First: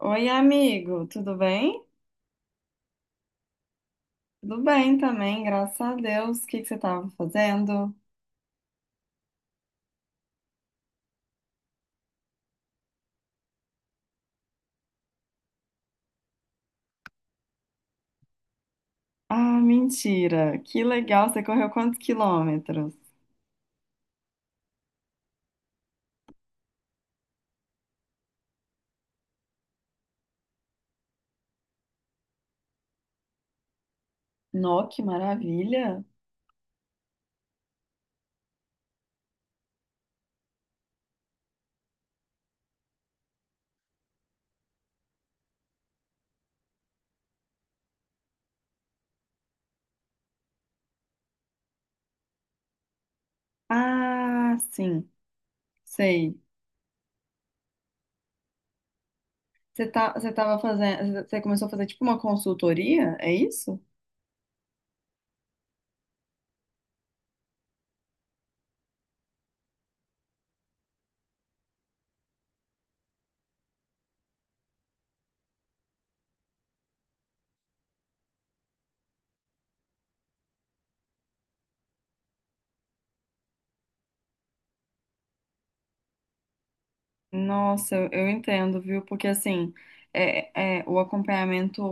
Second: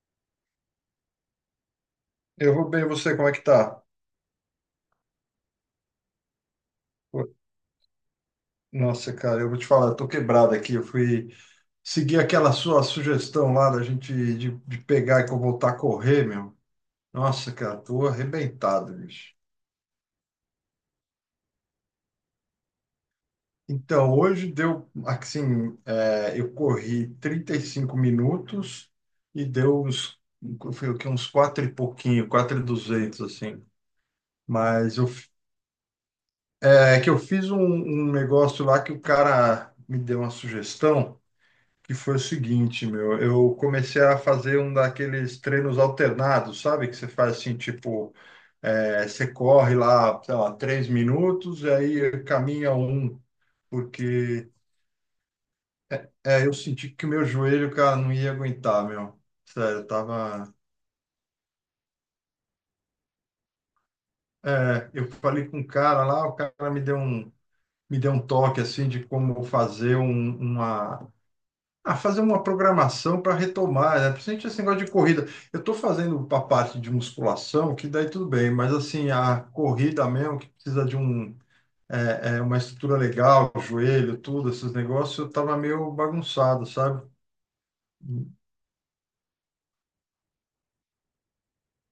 Oi, amigo, tudo bem? Eu vou bem, e você, como é que tá? Tudo bem também, graças a Deus. O que que você estava fazendo? Nossa, cara, eu vou te falar, eu tô quebrado aqui. Eu fui seguir aquela sua sugestão lá da gente de pegar e voltar a correr, meu. Nossa, cara, tô arrebentado, bicho. Ah, mentira! Que legal! Você correu quantos quilômetros? Então, hoje deu, assim, eu corri 35 minutos e deu uns, foi o quê? Uns quatro e pouquinho, quatro e duzentos, assim. Nó, Mas que eu, maravilha! é que eu fiz um negócio lá que o cara me deu uma sugestão. Que foi o seguinte, meu, eu comecei a fazer um daqueles treinos alternados, sabe? Que você faz assim, tipo, você corre lá, sei lá, 3 minutos, e aí caminha um, porque Ah, sim, sei. Eu senti que o meu joelho, cara, não ia aguentar, meu. Sério, eu Você tava. tava fazendo, você começou a fazer tipo uma consultoria, é isso? É, eu falei com um cara lá, o cara me deu um toque assim de como fazer um- uma Ah, fazer uma programação para retomar, né? Principalmente esse negócio de corrida. Eu estou fazendo a parte de musculação, que daí tudo bem, mas assim, a corrida mesmo, que precisa de uma estrutura legal, joelho, tudo, esses negócios, eu estava meio bagunçado, sabe? Nossa, eu entendo, viu? Porque assim, o acompanhamento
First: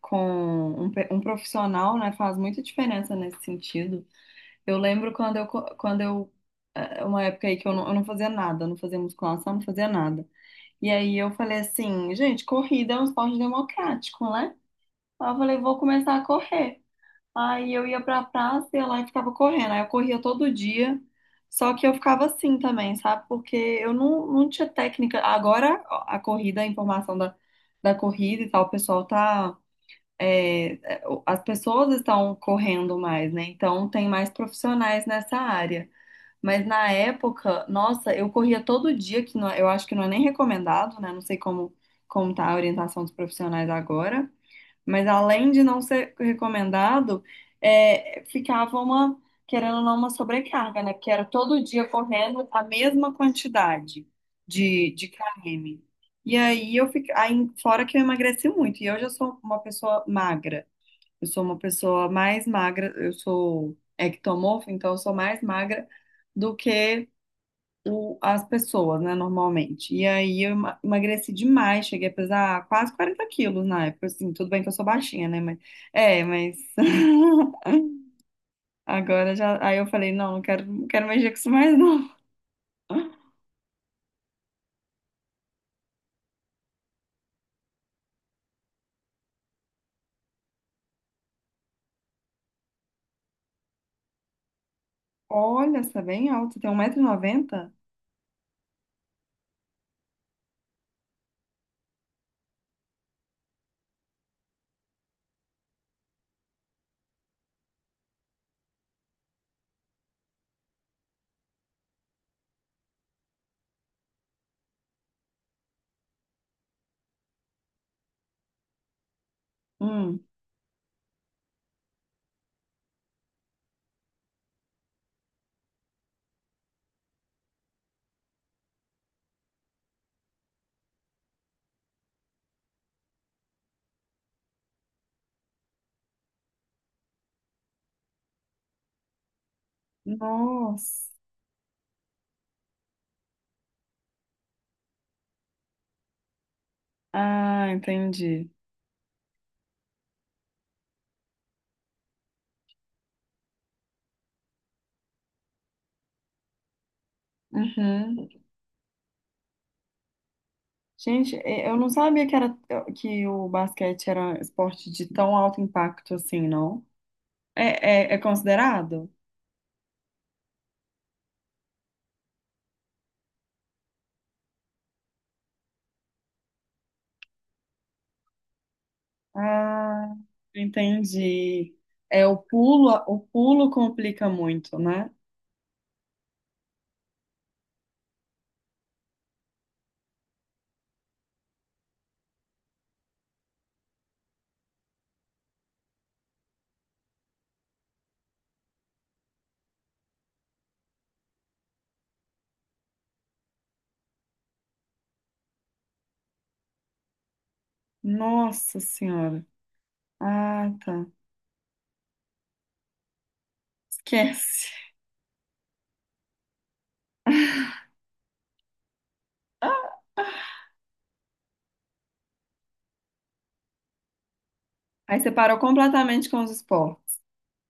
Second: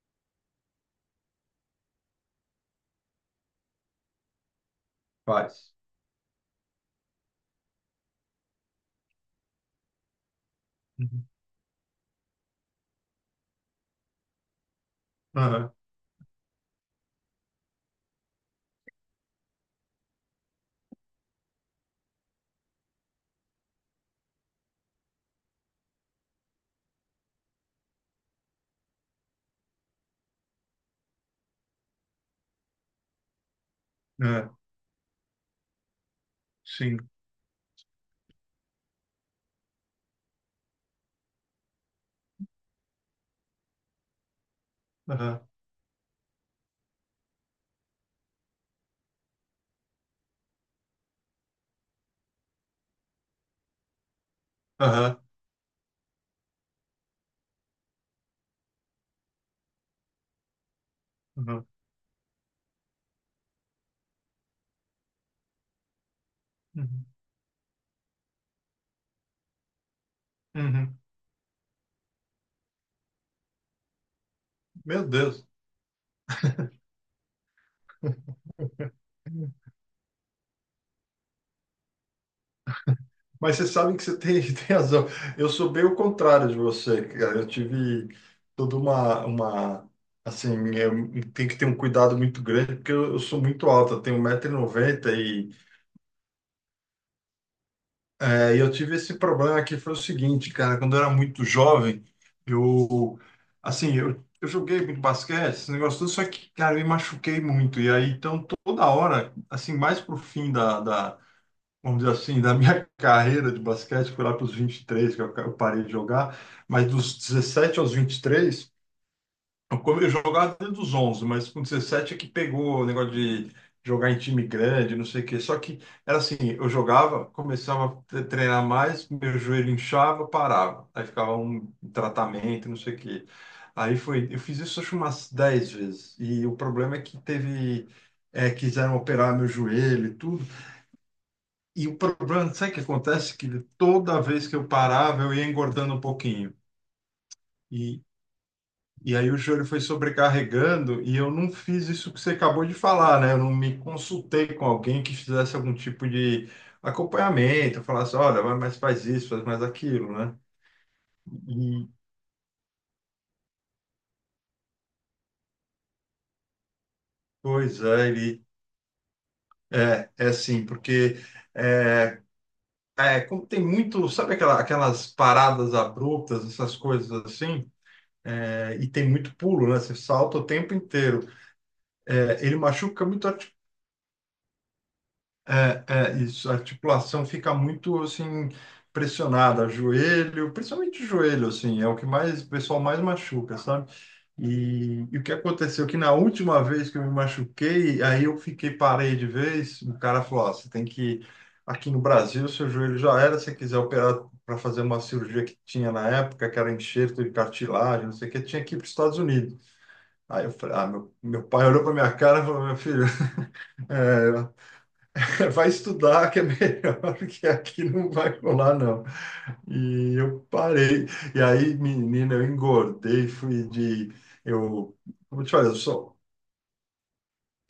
com um profissional, né, faz muita diferença nesse sentido. Eu lembro Faz. quando eu, uma época aí que eu não fazia nada, não fazia musculação, não fazia nada. E aí Uhum. eu falei assim, gente, corrida é um esporte democrático, né? Aí eu falei, Aham, vou começar a correr. Aí eu ia pra praça, ia lá e ficava correndo. Aí eu corria todo dia, só que eu ficava assim também, sabe? Porque eu não, não tinha técnica. Agora ó, a corrida, a informação da, da corrida e tal, o pessoal tá. As pessoas estão correndo mais, né? Então tem mais é, profissionais nessa área. Mas na sim. época, nossa, eu corria todo dia, que não- é, eu acho que não é nem recomendado, né? Não sei como, como tá a orientação dos profissionais agora. Mas Aham, além de não ser recomendado, ficava uma, querendo ou não, uma sobrecarga, né? Porque era todo dia correndo a mesma quantidade de aham, km. E aí eu fiquei, aí, fora que eu emagreci muito, e hoje eu sou uma pessoa magra. Eu sou uma aham, pessoa mais magra, eu sou ectomorfa, então eu sou mais magra do uhum, que as pessoas, né, normalmente. E aí eu uhum. emagreci demais, cheguei a pesar quase 40 quilos na época, assim, tudo bem que eu sou Meu baixinha, né, Deus. mas... É, mas... Agora já... Aí eu falei, não, não quero mexer com isso mais, não. Mas você sabe que você tem, tem razão. Eu sou bem o contrário de você, cara. Eu tive toda uma assim, tem que ter um cuidado muito grande, porque eu sou muito alto, eu tenho 1,90 m e, noventa e, Olha, você é bem alto, tem 1,90m? E eu tive esse problema que foi o seguinte, cara, quando eu era muito jovem, eu, assim, eu joguei muito basquete, esse negócio todo, só que, cara, eu me machuquei muito. E aí, então, toda hora, assim, mais pro fim da vamos dizer assim, da minha carreira de basquete, foi lá para os 23 que eu parei de jogar, mas dos 17 aos 23, eu Hum, jogava dentro dos 11, mas com 17 é que pegou o negócio de jogar em time grande, não sei o quê. Só que era assim, eu jogava, começava a treinar mais, meu joelho inchava, parava. Aí ficava um tratamento, não sei o quê. Aí foi, eu fiz isso acho umas 10 vezes. E o problema é que teve, quiseram operar meu joelho e tudo. nossa. E o problema, não sei o que acontece, que toda vez que eu parava, eu ia engordando um pouquinho. Ah, E, entendi. e aí o joelho foi sobrecarregando e eu não fiz isso que você acabou de falar, né? Eu não me consultei com alguém que fizesse algum tipo de acompanhamento, falasse, Uhum. olha, mas faz isso, faz mais aquilo, né? Gente, eu E, não sabia que era que o basquete era um esporte de tão alto impacto assim, não? pois é, É ele... considerado? É assim, porque... É, como tem muito, sabe aquela, aquelas paradas abruptas, essas coisas assim, é, e tem muito pulo, né? Você Ah, salta o tempo inteiro. entendi. É É, ele machuca o muito pulo complica muito, né? é, é, isso, a articulação fica muito assim pressionada, joelho, principalmente joelho, assim, é o que mais o pessoal mais machuca, sabe? E o que aconteceu que na última vez que eu me machuquei, aí eu fiquei parei de vez, o cara falou, ó, você tem que aqui no Brasil, seu joelho já era, se você quiser operar para fazer uma cirurgia que tinha na época, que era enxerto de cartilagem, não sei o que, tinha que ir Nossa para os Estados Senhora. Unidos. Aí eu Ah, falei, ah, tá. meu pai olhou para minha cara e falou, meu filho, Esquece. vai estudar que é melhor, que aqui não vai rolar, não. E eu parei. E aí, menina, eu engordei, fui de. Eu. Aí você Como eu te parou falei, eu sou. completamente com os esportes.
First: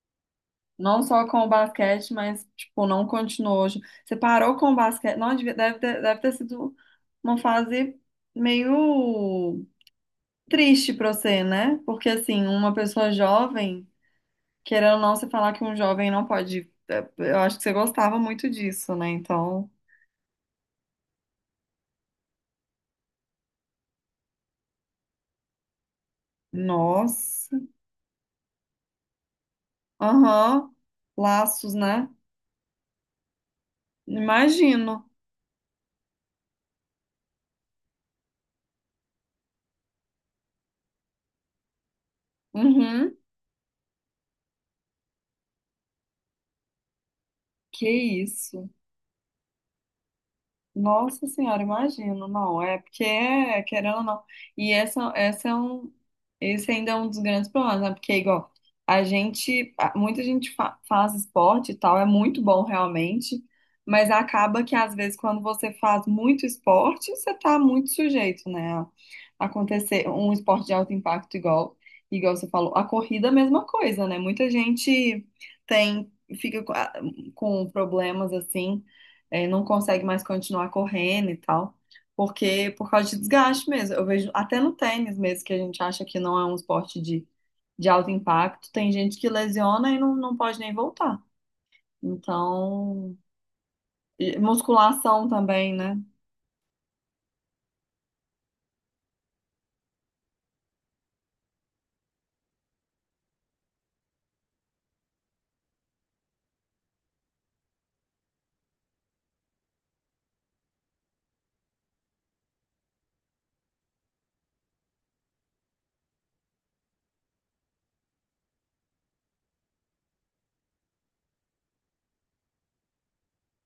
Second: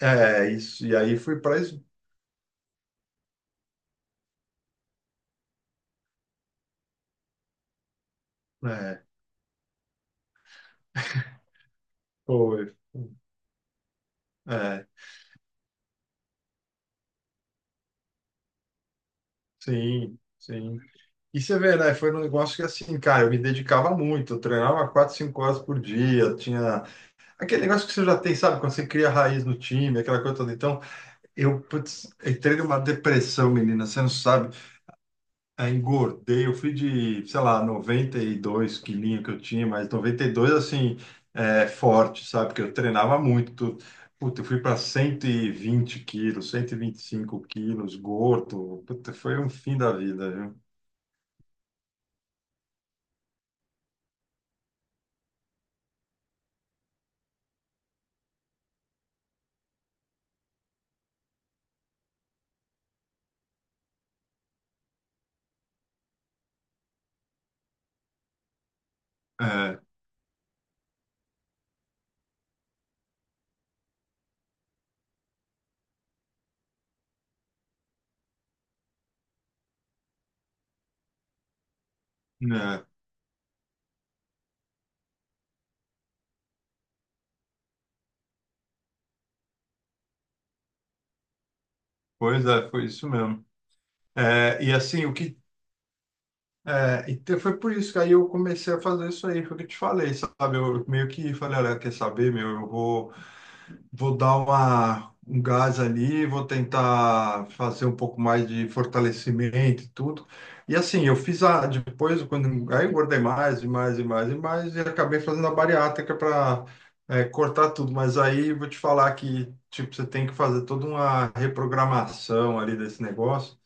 É, isso. E Não aí só com fui o para. basquete, mas, tipo, não continuou. Você parou com o basquete. Não, deve ter sido uma fase É, meio. Triste pra você, né? Porque assim, uma foi. pessoa jovem, É, querendo ou não, você falar que um jovem não pode. Eu acho que você gostava muito disso, né? Então, sim, sim. E você vê, né? Foi um negócio que, assim, cara, eu me dedicava muito. Eu treinava 4, 5 horas por dia. Tinha nossa. aquele negócio que você já tem, sabe? Quando você cria raiz no time, aquela coisa toda. Aham. Então, eu, Laços, né? putz, entrei numa depressão, menina. Você não sabe. Imagino. Aí engordei, eu fui de, sei lá, 92 quilinhos que eu tinha, mas 92 assim, forte, sabe? Porque eu Uhum. treinava muito. Puta, eu fui para 120 quilos, cento e vinte e cinco Que quilos, isso. gordo. Puta, foi um fim da vida, viu? Nossa senhora, imagino, não, é porque querendo ou não, e essa é um, esse ainda é um dos grandes problemas, né, porque igual, muita gente faz esporte e tal, é muito bom realmente, mas acaba que às vezes quando você faz muito esporte, você tá muito sujeito, né, a É, acontecer um esporte de alto impacto igual, igual você falou, a corrida é a mesma coisa, né, muita gente tem, fica com problemas assim, não consegue mais continuar correndo e tal, porque né? por causa de desgaste mesmo. Eu vejo até no tênis mesmo, que a gente acha que não é um esporte de alto impacto, tem gente que lesiona e não pode nem voltar. Pois é, foi isso Então, mesmo. e É, e assim, o musculação que. também, né? É, então foi por isso que aí eu comecei a fazer isso aí, foi o que eu te falei, sabe? Eu meio que falei, olha, quer saber, meu, eu vou. Vou dar um gás ali, vou tentar fazer um pouco mais de fortalecimento e tudo. E assim, eu fiz a, depois, quando, aí eu engordei mais e mais e mais e mais, e acabei fazendo a bariátrica para cortar tudo. Mas aí eu vou te falar que, tipo, você tem que fazer toda uma reprogramação ali desse negócio,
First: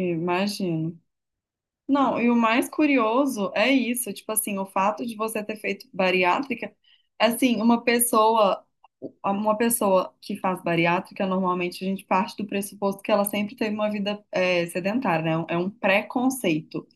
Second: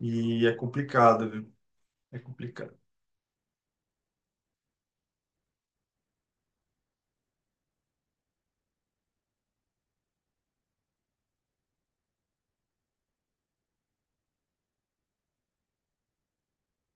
e é complicado, viu? Não, É e o mais complicado. curioso é isso, tipo assim, o fato de você ter feito bariátrica, assim, uma pessoa que faz bariátrica, normalmente a gente parte do pressuposto que ela sempre teve uma vida sedentária, né? É um preconceito.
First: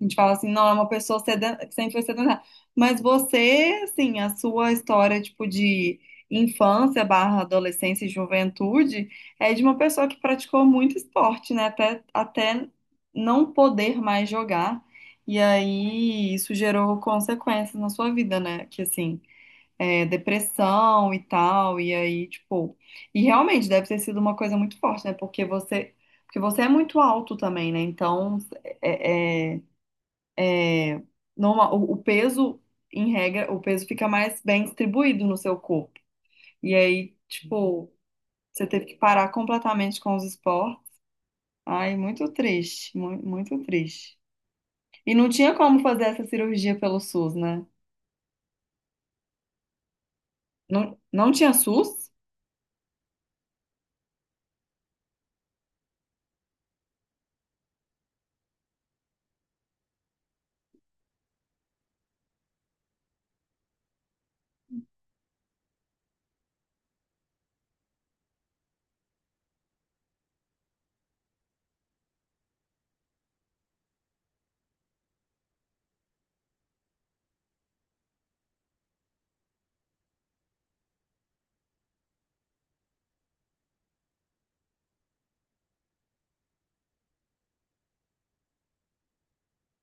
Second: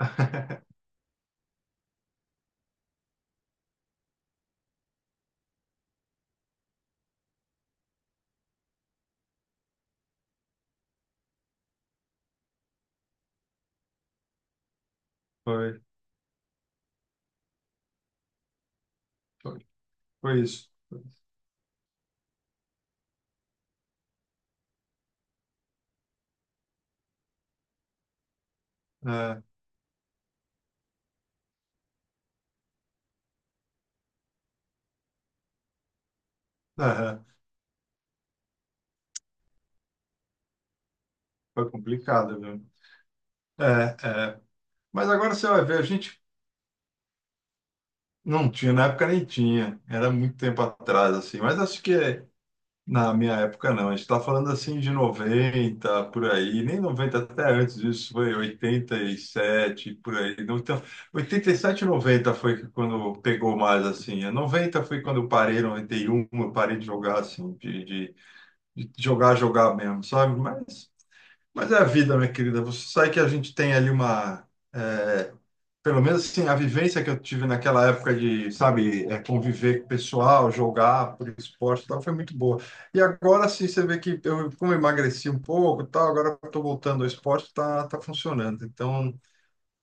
A gente fala assim, não, é uma pessoa que sempre foi sedentária. Mas você, assim, a sua história, tipo, de infância barra adolescência e juventude, é de uma pessoa que praticou muito esporte, né? Até, até não poder mais jogar. E Foi, aí isso gerou consequências na sua vida, né? Que assim, foi, é, foi isso. depressão e tal. E aí, tipo. E realmente deve ter sido uma coisa muito forte, né? Porque você. Porque você é muito alto também, né? Então, É, é, é, é, normal, o peso, em regra, o peso fica mais bem distribuído no seu corpo. E aí, é, tipo, você teve que parar completamente com os esportes. foi Ai, muito complicado, viu? triste, muito É, triste. é. Mas E não agora você tinha vai ver, como a fazer gente essa cirurgia pelo SUS, né? não tinha, na época nem tinha, era muito tempo Não, atrás, não assim, tinha mas acho que SUS? Na minha época não, a gente está falando assim de 90 por aí, nem 90 até antes disso, foi 87 por aí. Não, então, oitenta e sete e noventa foi quando pegou mais, assim, a 90 foi quando eu parei, 91 eu parei de jogar, assim, de jogar, jogar mesmo, sabe? Mas é a vida, minha querida, você sabe que a gente tem ali é, Pelo menos assim, a vivência que eu tive naquela época de, sabe, conviver com o pessoal, jogar por esporte e tal, foi muito boa. E agora sim, você vê que eu, como eu emagreci um pouco e tal, agora eu tô voltando ao esporte, tá funcionando. Então,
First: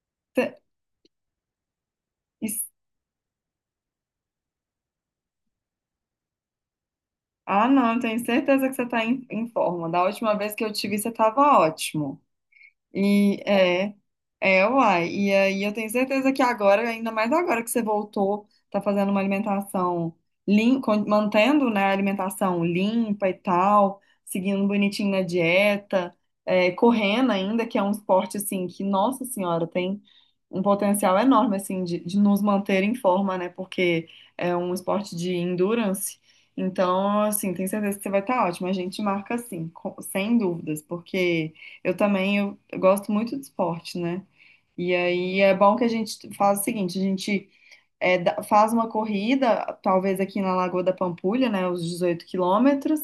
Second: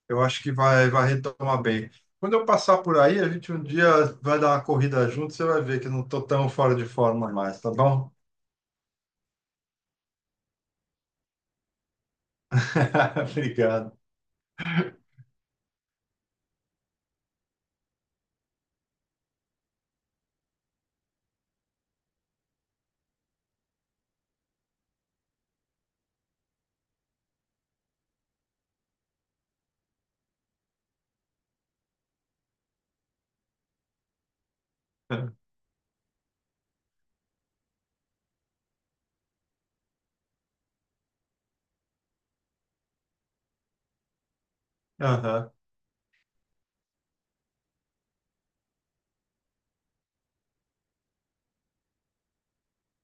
eu acho Cê- que vai retomar bem. Quando eu is- passar por aí, a gente um dia vai dar uma corrida junto, você vai ver que eu não tô tão fora de forma mais, Ah, tá não, eu bom? tenho certeza que você está em, em forma. Da última vez que eu te vi, você estava ótimo. E é. Obrigado. É, uai. E aí eu tenho certeza que agora, ainda mais agora que você voltou, tá fazendo uma alimentação limpa, mantendo, né, a alimentação limpa e tal, seguindo bonitinho na dieta, é, correndo ainda, que é um esporte, assim, que, nossa senhora, tem um potencial enorme, assim, de nos manter em forma, né, porque é um esporte de endurance. Então, assim, tenho certeza que você vai estar ótimo. A gente marca, assim, sem dúvidas, porque eu também eu gosto muito de esporte, né? E aí Aham, é bom que a gente faz o seguinte, a gente é, faz uma corrida, talvez aqui na Lagoa da Pampulha, né, os 18 quilômetros,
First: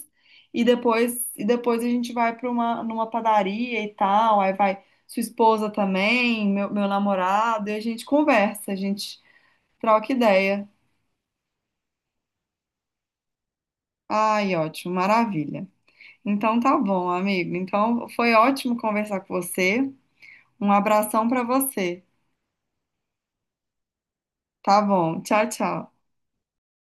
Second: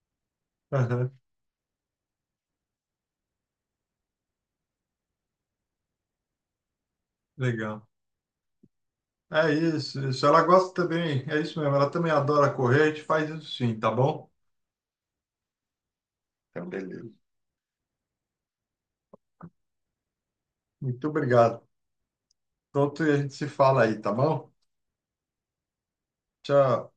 aham, e depois a gente vai para uma numa padaria e tal, aí vai sua esposa também, meu namorado, e a legal. gente conversa, a gente É isso, troca isso. Ela ideia. gosta também, é isso mesmo. Ela também adora correr, a gente faz isso sim, tá bom? Ai, ótimo, maravilha. Então Então, tá bom, beleza. amigo. Então foi ótimo conversar com você. Um Muito abração para obrigado. você. Pronto, e a gente se fala aí, tá bom? Tá bom. Tchau, tchau. Tchau.